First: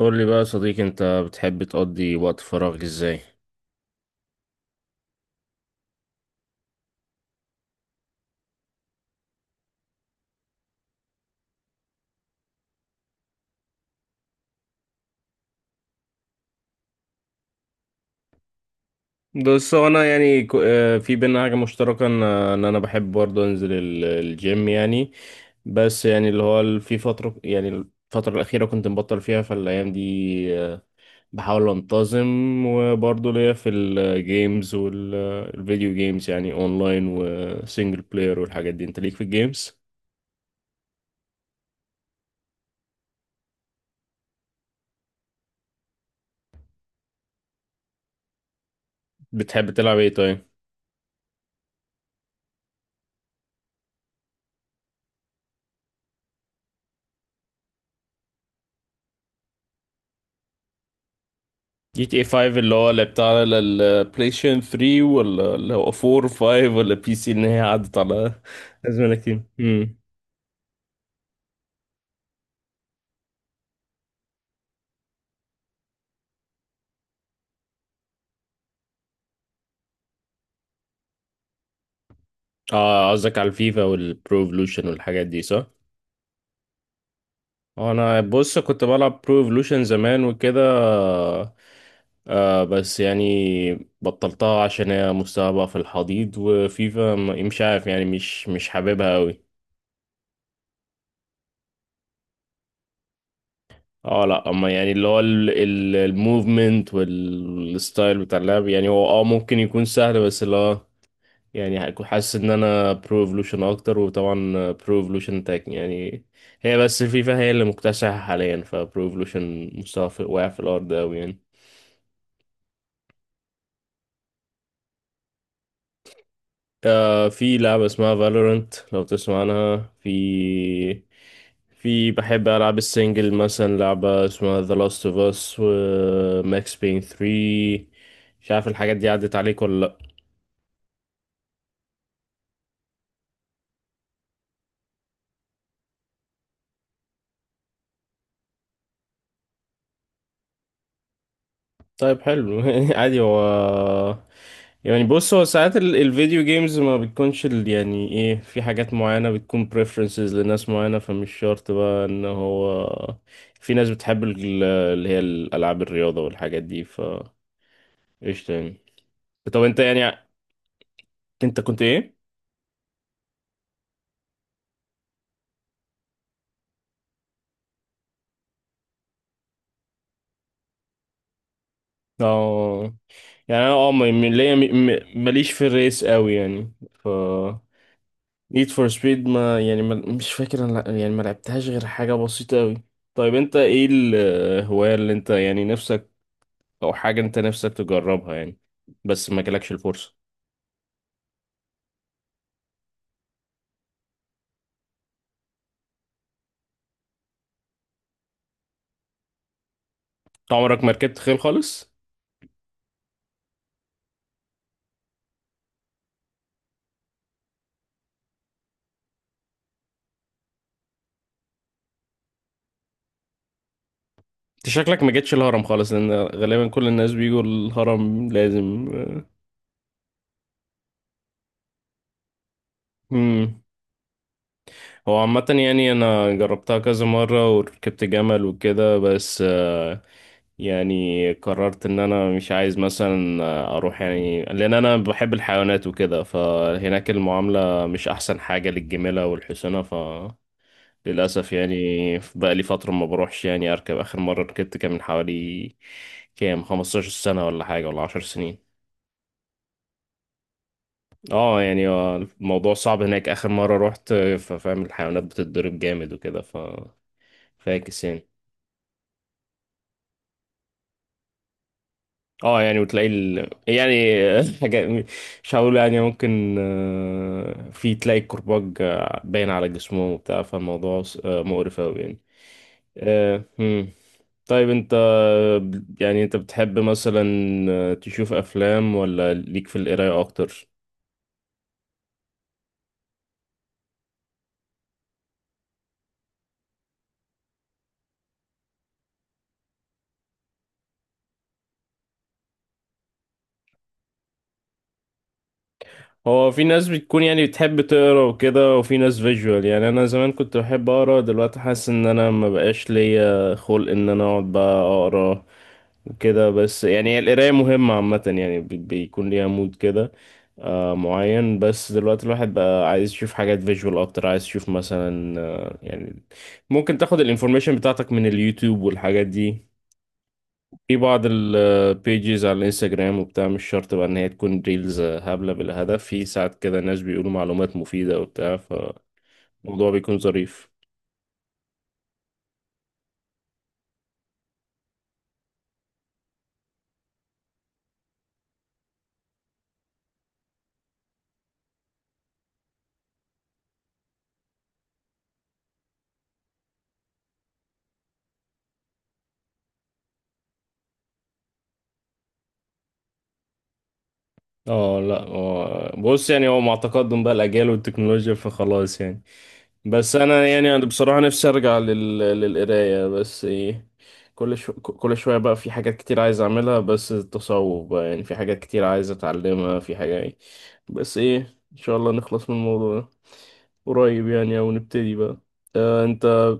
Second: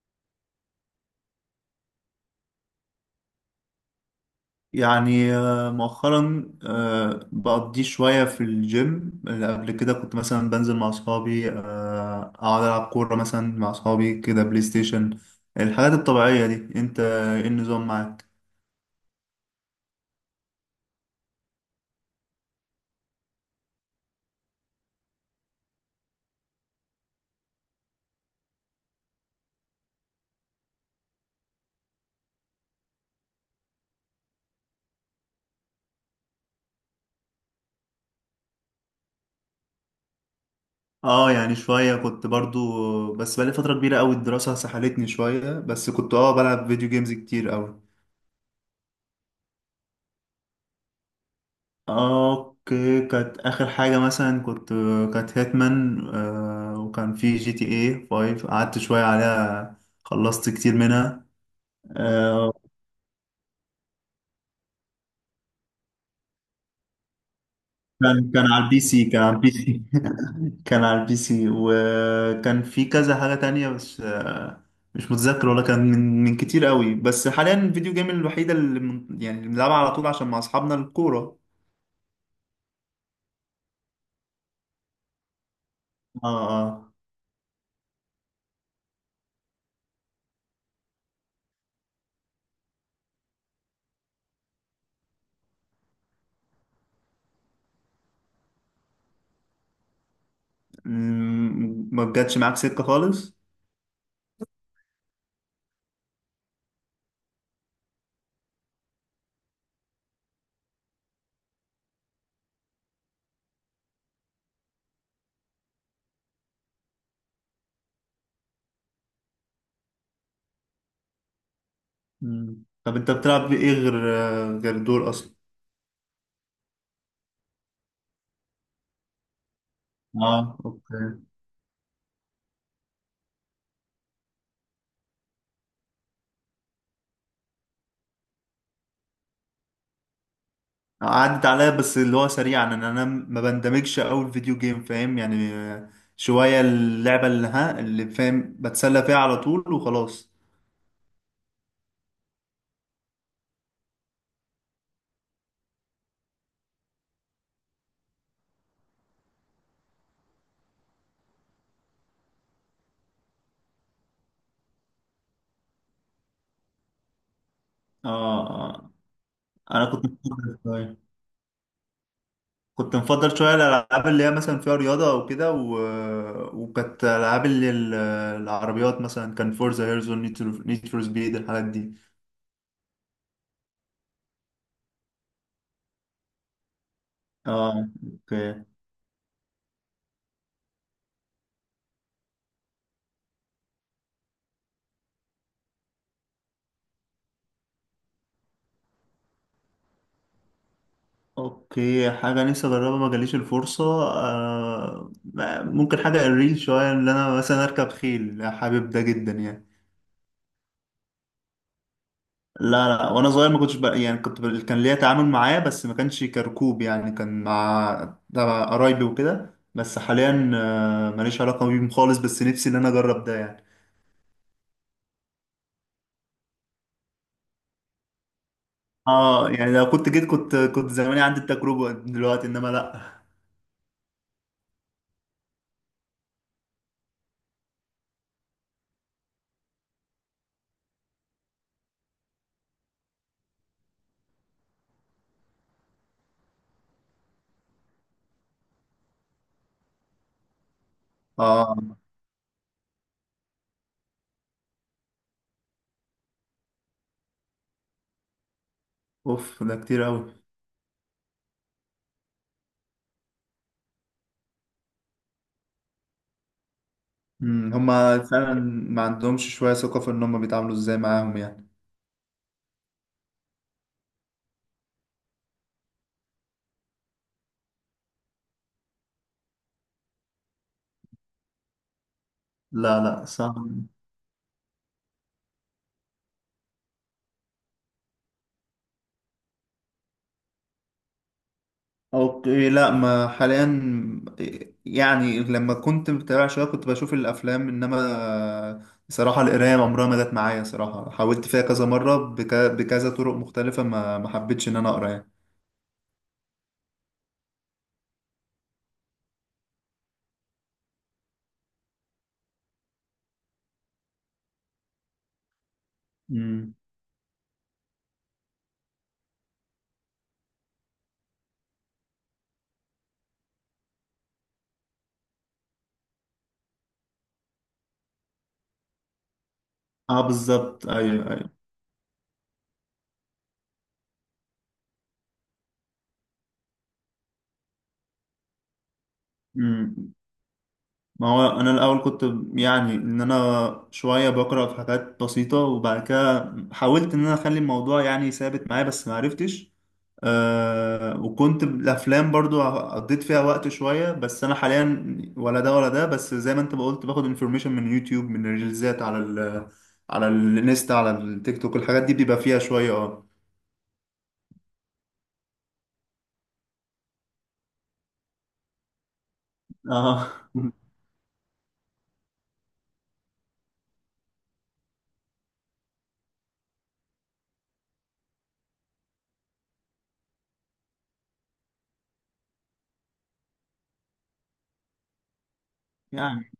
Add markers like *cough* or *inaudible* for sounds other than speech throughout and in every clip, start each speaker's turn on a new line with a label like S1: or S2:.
S1: قول لي بقى يا صديقي، انت بتحب تقضي وقت فراغك ازاي؟
S2: يعني مؤخرا، بقضي شوية في الجيم. اللي قبل كده كنت مثلا بنزل مع أصحابي، أقعد ألعب كورة مثلا مع أصحابي كده، بلاي ستيشن، الحاجات الطبيعية دي. أنت إيه النظام معاك؟
S1: بص، هو انا يعني في بينا حاجه مشتركه، ان انا بحب برضه انزل الجيم يعني. بس يعني اللي هو في فتره، يعني الفتره الاخيره كنت مبطل فيها فالايام دي. آه، بحاول انتظم، وبرضه ليا في الجيمز والفيديو جيمز، يعني اونلاين وسنجل بلاير والحاجات دي. انت ليك في الجيمز؟
S2: اه، يعني شوية كنت برضو، بس بقالي فترة كبيرة أوي، الدراسة سحلتني شوية، بس كنت بلعب فيديو جيمز كتير أوي.
S1: بتحب تلعب ايه طيب؟
S2: اوكي، كانت اخر حاجة مثلا، كانت هيتمان، وكان في جي تي اي 5، قعدت شوية عليها، خلصت كتير منها.
S1: جي تي اي 5
S2: آه
S1: اللي هو لعبتها على البلاي ستيشن 3، ولا اللي هو 4، 5؟ ولا بي سي؟ ان هي عدت
S2: كان
S1: على ازمنه
S2: على
S1: كتير.
S2: البي سي
S1: امم.
S2: *laughs* كان على البي سي، وكان في كذا حاجة تانية، بس. مش متذكر، ولا كان من كتير قوي. بس حاليا الفيديو جيم الوحيدة اللي من يعني اللي بنلعبها على طول عشان مع اصحابنا الكورة.
S1: اه، قصدك على الفيفا والبرو ايفولوشن والحاجات دي، صح؟
S2: اه اه،
S1: انا بص كنت بلعب برو ايفولوشن زمان وكده. بس يعني بطلتها عشان هي مستواها بقى في الحضيض. وفيفا مش عارف، يعني مش حاببها قوي.
S2: ما جاتش معاك سكة خالص.
S1: اه، لا، اما يعني اللي هو الموفمنت والستايل بتاع اللعب، يعني هو ممكن يكون سهل، بس اللي هو يعني هكون حاسس ان انا برو ايفولوشن اكتر. وطبعا برو ايفولوشن تاك يعني، هي بس الفيفا هي اللي مكتسحة حاليا، فبرو ايفولوشن مستوى واقع في الارض اوي يعني.
S2: مم. طب انت بتلعب بايه غير غير دول اصلا؟
S1: في لعبة اسمها فالورنت، لو تسمع عنها. في
S2: اه اوكي،
S1: في بحب ألعاب السنجل، مثلا لعبة اسمها The Last of Us و Max Payne 3. مش عارف الحاجات دي عدت عليك ولا لأ؟
S2: عدت عليا بس اللي هو سريعا ان انا ما بندمجش قوي الفيديو جيم، فاهم يعني. شويه اللعبه اللي فاهم بتسلى فيها على طول وخلاص.
S1: طيب، حلو. *laughs* عادي. هو يعني بص، هو ساعات الفيديو جيمز ما بتكونش يعني ايه، في حاجات معينة بتكون preferences لناس معينة، فمش شرط بقى ان هو في ناس بتحب اللي هي الألعاب الرياضة والحاجات دي، ف
S2: اه
S1: قشطة يعني.
S2: آه.
S1: طب انت
S2: انا
S1: يعني، انت كنت ايه؟
S2: كنت مفضل شويه الالعاب اللي هي مثلا فيها رياضه او كده، وكانت العاب العربيات، مثلا كان فورزا هيرزون، نيد فور سبيد، الحاجات دي.
S1: اه، يعني انا ليا ماليش في الريس قوي يعني، ف
S2: اه اوكي.
S1: نيد فور سبيد ما يعني ما مش فاكر انا، يعني ما لعبتهاش غير حاجة بسيطة قوي. طيب، انت ايه الهواية اللي انت يعني نفسك، او حاجة انت نفسك تجربها يعني، بس ما جالكش الفرصة؟
S2: اوكي، حاجة نفسي اجربها ما جاليش الفرصة، آه ممكن حاجة الريل شوية، ان انا مثلا اركب خيل، حابب ده جدا يعني.
S1: انت عمرك ما ركبت خيل خالص؟
S2: لا لا، وانا صغير ما كنتش، بقى يعني كان ليا تعامل معاه، بس ما كانش كركوب، يعني كان مع تبع قرايبي وكده، بس حاليا ماليش علاقة بيهم خالص، بس نفسي ان انا اجرب ده يعني.
S1: انت شكلك ما جيتش الهرم خالص، لان غالبا كل الناس بيجوا الهرم لازم.
S2: اه يعني، لو كنت جيت، كنت زماني عندي التجربة دلوقتي، انما لا.
S1: امم. هو عامة، يعني أنا جربتها كذا مرة وركبت جمل وكده، بس يعني قررت إن أنا مش عايز مثلا أروح، يعني لأن أنا بحب الحيوانات وكده، فهناك المعاملة مش أحسن حاجة للجميلة والحسنة، فللأسف يعني.
S2: اه،
S1: بقى لي فترة ما بروحش يعني. أركب، آخر مرة ركبت، كان من حوالي كام 15 سنة ولا حاجة، ولا 10 سنين.
S2: اوف ده كتير اوي.
S1: اه يعني. الموضوع صعب هناك آخر مرة روحت، ففاهم الحيوانات بتتضرب جامد وكده، ف
S2: مم،
S1: فاكس
S2: هما
S1: يعني.
S2: فعلا ما عندهمش شوية ثقة في إن هما بيتعاملوا إزاي معاهم يعني.
S1: اه يعني، وتلاقي يعني *laughs* حاجة، مش هقول يعني، ممكن في تلاقي الكرباج باين على جسمه وبتاع، فالموضوع مقرف أوي يعني.
S2: لا لا، صح.
S1: مم. طيب انت، يعني انت بتحب مثلا تشوف أفلام، ولا ليك في القراية أكتر؟
S2: أوكي، لا ما حاليا، يعني لما كنت متابع شوية كنت بشوف الأفلام، إنما صراحة القراية عمرها ما جت معايا. صراحة حاولت فيها كذا مرة، بكذا طرق مختلفة، ما ما حبيتش إن أنا أقرأ يعني.
S1: هو في ناس بتكون يعني بتحب تقرا وكده، وفي ناس فيجوال. يعني انا زمان كنت بحب اقرا، دلوقتي حاسس ان انا ما بقاش ليا خلق ان انا اقعد بقى اقرا وكده.
S2: مم.
S1: بس يعني القرايه مهمه عامه يعني، بيكون ليها مود كده معين. بس دلوقتي الواحد بقى عايز يشوف حاجات فيجوال اكتر، عايز يشوف مثلا يعني، ممكن تاخد الانفورميشن بتاعتك من اليوتيوب والحاجات دي،
S2: اه بالظبط،
S1: في بعض
S2: ايوه ايوه.
S1: البيجز على الانستجرام وبتاع. مش شرط بقى ان هي تكون ريلز هبلة بالهدف، في ساعات كده ناس بيقولوا معلومات مفيدة وبتاع، فالموضوع
S2: مم.
S1: بيكون ظريف.
S2: ما هو انا الاول كنت، يعني ان انا شويه بقرا في حاجات بسيطه، وبعد كده حاولت ان انا اخلي الموضوع يعني ثابت معايا بس ما عرفتش. وكنت الافلام برضو قضيت فيها وقت شويه، بس انا حاليا ولا ده ولا ده. بس زي ما انت ما قلت، باخد انفورميشن من يوتيوب، من ريلزات على الانستا، على التيك توك، الحاجات دي بيبقى فيها شويه. اه
S1: اه، لا، هو بص يعني، هو مع تقدم بقى الاجيال والتكنولوجيا فخلاص يعني. بس
S2: اه
S1: انا يعني، انا بصراحه نفسي ارجع للقرايه، بس ايه، كل شويه بقى في حاجات كتير عايز اعملها. بس التصوف بقى يعني، في حاجات كتير عايز اتعلمها في حاجه يعني. بس ايه، ان شاء الله نخلص من الموضوع ده قريب يعني، او نبتدي بقى. آه انت
S2: *laughs*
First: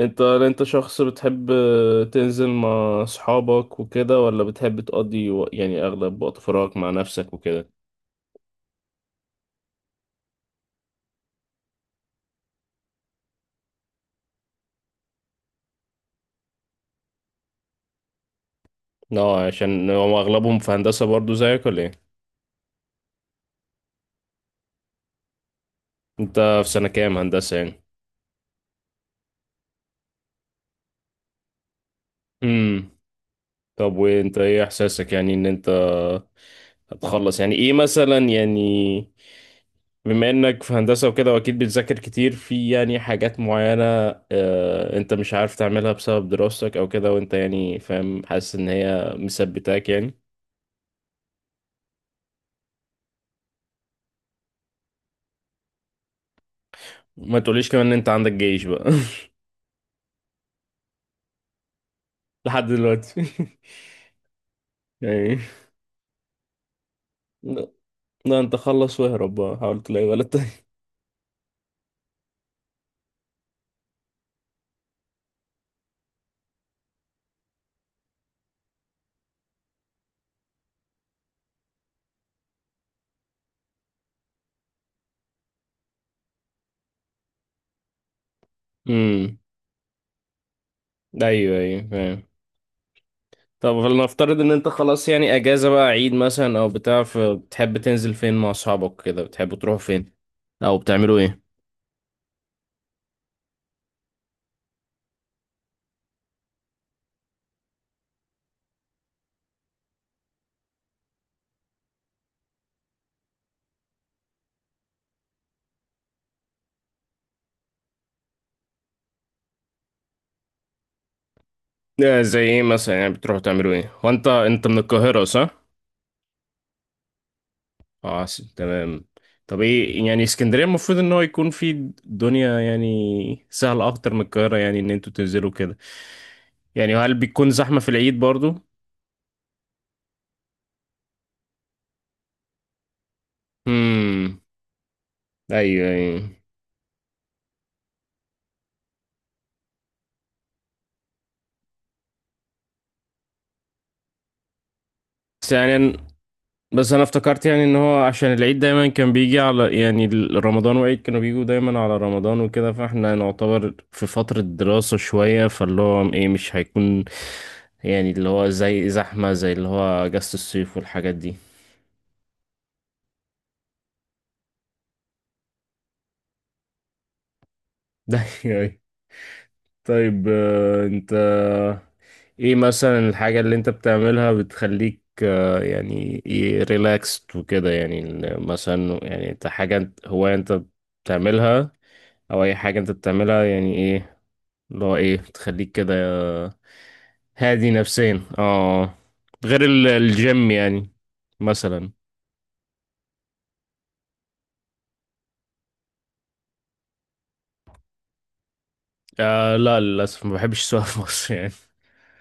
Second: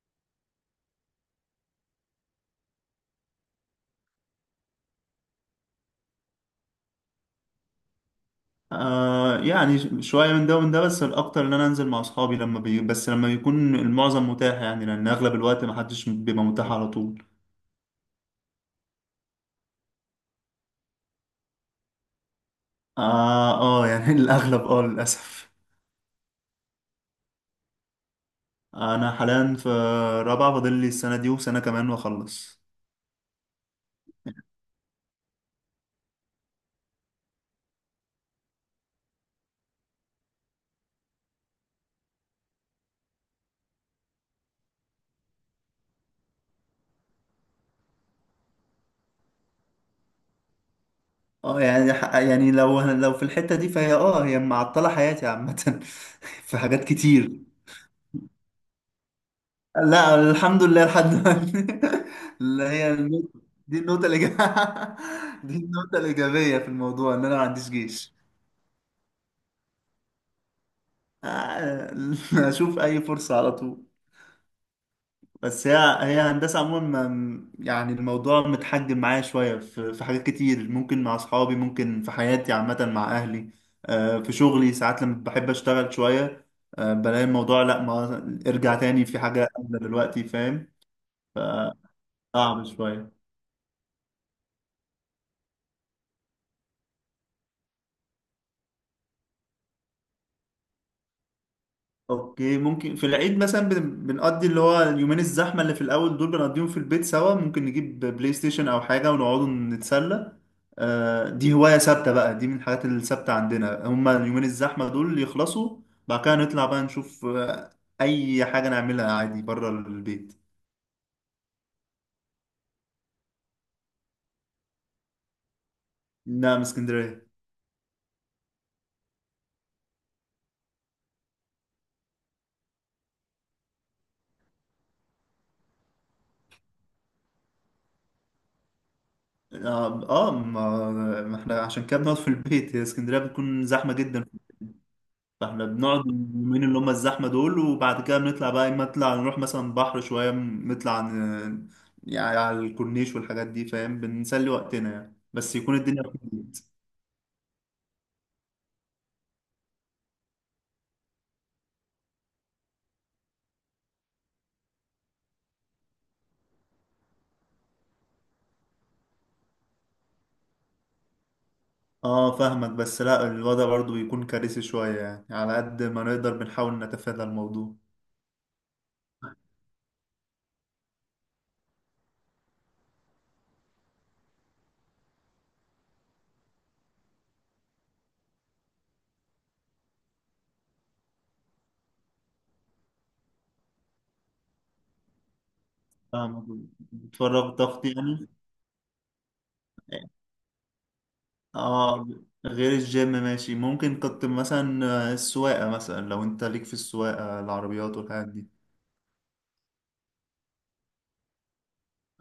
S1: انت شخص بتحب تنزل مع اصحابك وكده، ولا بتحب تقضي يعني اغلب وقت فراغك مع نفسك وكده؟
S2: يعني شوية من ده ومن ده، بس الأكتر إن أنا أنزل مع أصحابي لما بس لما بيكون المعظم متاح يعني، لأن أغلب الوقت محدش بيبقى متاح على طول.
S1: اه، عشان هو اغلبهم في هندسة برضو زيك، ولا ايه؟
S2: يعني *laughs* الأغلب، للأسف.
S1: انت في سنة كام هندسة يعني؟
S2: أنا حاليا في رابعة، فاضل لي السنة دي وسنة كمان وأخلص.
S1: امم. طب، وانت ايه احساسك يعني ان انت هتخلص، يعني ايه مثلا يعني، بما انك في هندسة وكده واكيد بتذاكر كتير في يعني حاجات معينة، انت مش عارف تعملها بسبب دراستك او كده، وانت يعني فاهم حاسس ان هي مثبتاك يعني؟
S2: يعني، يعني لو في الحتة دي فهي، هي معطلة حياتي عامة *laughs* في حاجات
S1: ما
S2: كتير.
S1: تقوليش كمان ان انت عندك جيش بقى.
S2: لا، الحمد لله لحد دلوقتي *laughs*
S1: *laughs*
S2: اللي
S1: لحد
S2: هي
S1: دلوقتي.
S2: النقطة،
S1: *laughs*
S2: دي النقطة الإيجابية *laughs*
S1: يعني،
S2: دي النقطة الإيجابية في الموضوع إن أنا ما عنديش
S1: لا.
S2: جيش.
S1: لا، انت خلص واهرب بقى، حاول تلاقي ولد
S2: آه، *laughs* أشوف أي فرصة على طول. بس هي هي هندسة عموما، يعني الموضوع متحجم معايا شوية، في في حاجات كتير ممكن مع أصحابي، ممكن في حياتي عامة مع أهلي. في شغلي ساعات لما بحب أشتغل شوية، بلاقي الموضوع لا، ما ارجع تاني في
S1: تاني.
S2: حاجة أولى دلوقتي، فاهم.
S1: ايوه ايوه فاهم.
S2: فصعب شوية.
S1: طب، فلنفترض ان انت خلاص يعني اجازه بقى، عيد مثلا او بتاع، فبتحب تنزل فين مع اصحابك كده؟ بتحبوا تروحوا فين، او بتعملوا ايه؟
S2: اوكي، ممكن في العيد مثلا بنقضي اللي هو اليومين الزحمة اللي في الأول دول، بنقضيهم في البيت سوا، ممكن نجيب بلاي ستيشن أو حاجة ونقعدوا نتسلى. دي هواية ثابتة بقى، دي من الحاجات الثابتة عندنا، هما اليومين الزحمة دول يخلصوا، بعد كده نطلع بقى نشوف أي حاجة نعملها عادي بره البيت.
S1: زي ايه مثلا يعني، بتروحوا تعملوا ايه؟ هو انت من القاهره، صح؟
S2: لا، من اسكندرية.
S1: اه، تمام. طب ايه يعني، اسكندريه المفروض ان هو يكون في دنيا يعني سهله اكتر من القاهره، يعني ان انتوا تنزلوا كده. يعني هل بيكون زحمه في العيد برضو؟
S2: اه، ما ما احنا عشان كده بنقعد في البيت، هي اسكندرية بتكون زحمة جدا.
S1: امم.
S2: فاحنا
S1: ايوه
S2: بنقعد
S1: ايوه.
S2: اليومين اللي هم الزحمة دول، وبعد كده بنطلع بقى، اما نطلع نروح مثلا بحر شوية، يعني على الكورنيش والحاجات دي، فاهم، بنسلي وقتنا يعني،
S1: بس
S2: بس يكون
S1: يعني
S2: الدنيا فضيت.
S1: بس انا افتكرت يعني ان هو عشان العيد دايما كان بيجي على يعني رمضان، وعيد كانوا بيجوا دايما على رمضان وكده، فاحنا نعتبر في فترة دراسة شوية، فاللي هو ايه مش هيكون يعني اللي هو زي زحمة، زي اللي هو اجازة الصيف والحاجات دي.
S2: اه فاهمك، بس لا الوضع برضو بيكون كارثي شوية يعني، على قد ما نقدر بنحاول نتفادى الموضوع.
S1: *laughs* ده يعني. طيب، انت ايه مثلا الحاجة اللي انت بتعملها بتخليك، يعني ايه، ريلاكست وكده، يعني مثلا، يعني انت حاجة هواية انت بتعملها، او اي حاجة انت بتعملها يعني إيه؟ اللي هو ايه تخليك كده
S2: فاهمك، بتفرغ
S1: هادي
S2: طاقتي
S1: نفسيا،
S2: يعني.
S1: اه، غير الجيم يعني، مثلا.
S2: اه، غير الجيم، ماشي ممكن كنت مثلا السواقة، مثلا لو انت ليك في السواقة، العربيات والحاجات دي.
S1: لا، للأسف ما بحبش السواقة في مصر يعني.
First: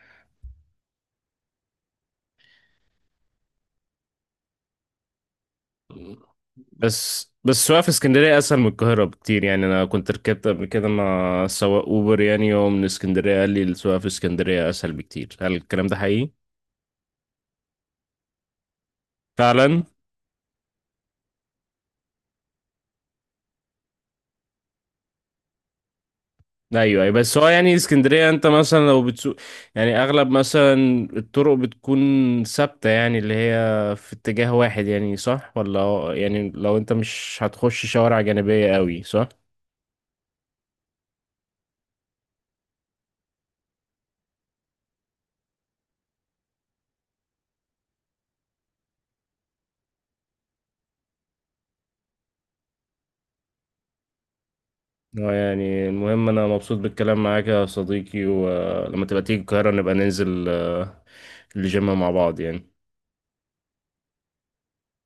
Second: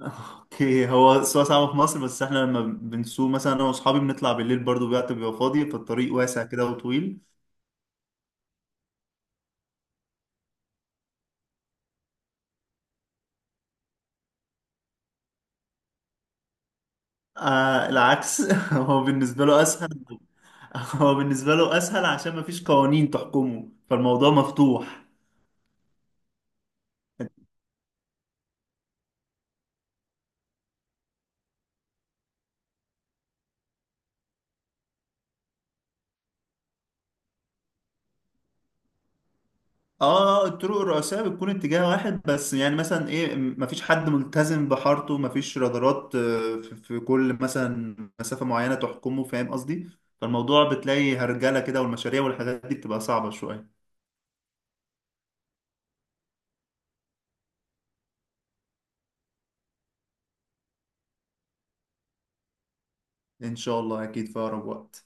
S2: اوكي، هو السواقة صعبة في مصر، بس احنا لما بنسوق مثلا انا واصحابي، بنطلع بالليل برضو، الوقت بيبقى فاضي، فالطريق واسع كده وطويل.
S1: بس السواقة في اسكندرية أسهل من القاهرة بكتير يعني. أنا كنت ركبت قبل كده مع سواق أوبر، يعني هو من اسكندرية، قال لي السواقة في اسكندرية أسهل بكتير. هل الكلام ده حقيقي؟
S2: العكس *laughs* هو بالنسبة له
S1: فعلا.
S2: اسهل. هو بالنسبة له اسهل عشان مفيش قوانين تحكمه، فالموضوع مفتوح.
S1: ايوه ايوه، بس هو يعني اسكندريه انت مثلا لو بتسوق، يعني اغلب مثلا الطرق بتكون ثابته، يعني اللي هي في اتجاه واحد، يعني صح؟ ولا يعني لو انت مش هتخش شوارع جانبيه قوي، صح؟
S2: اه، الطرق الرئيسية بتكون اتجاه واحد، بس يعني مثلا ايه، مفيش حد ملتزم بحارته، مفيش رادارات في في كل مثلا مسافة معينة تحكمه، فاهم قصدي. فالموضوع بتلاقي هرجلة كده، والمشاريع والحاجات دي بتبقى صعبة شوية.
S1: هو يعني المهم انا مبسوط بالكلام معاك يا صديقي، ولما تبقى تيجي القاهره نبقى ننزل الجيم مع بعض يعني.
S2: إن شاء الله أكيد في أقرب وقت.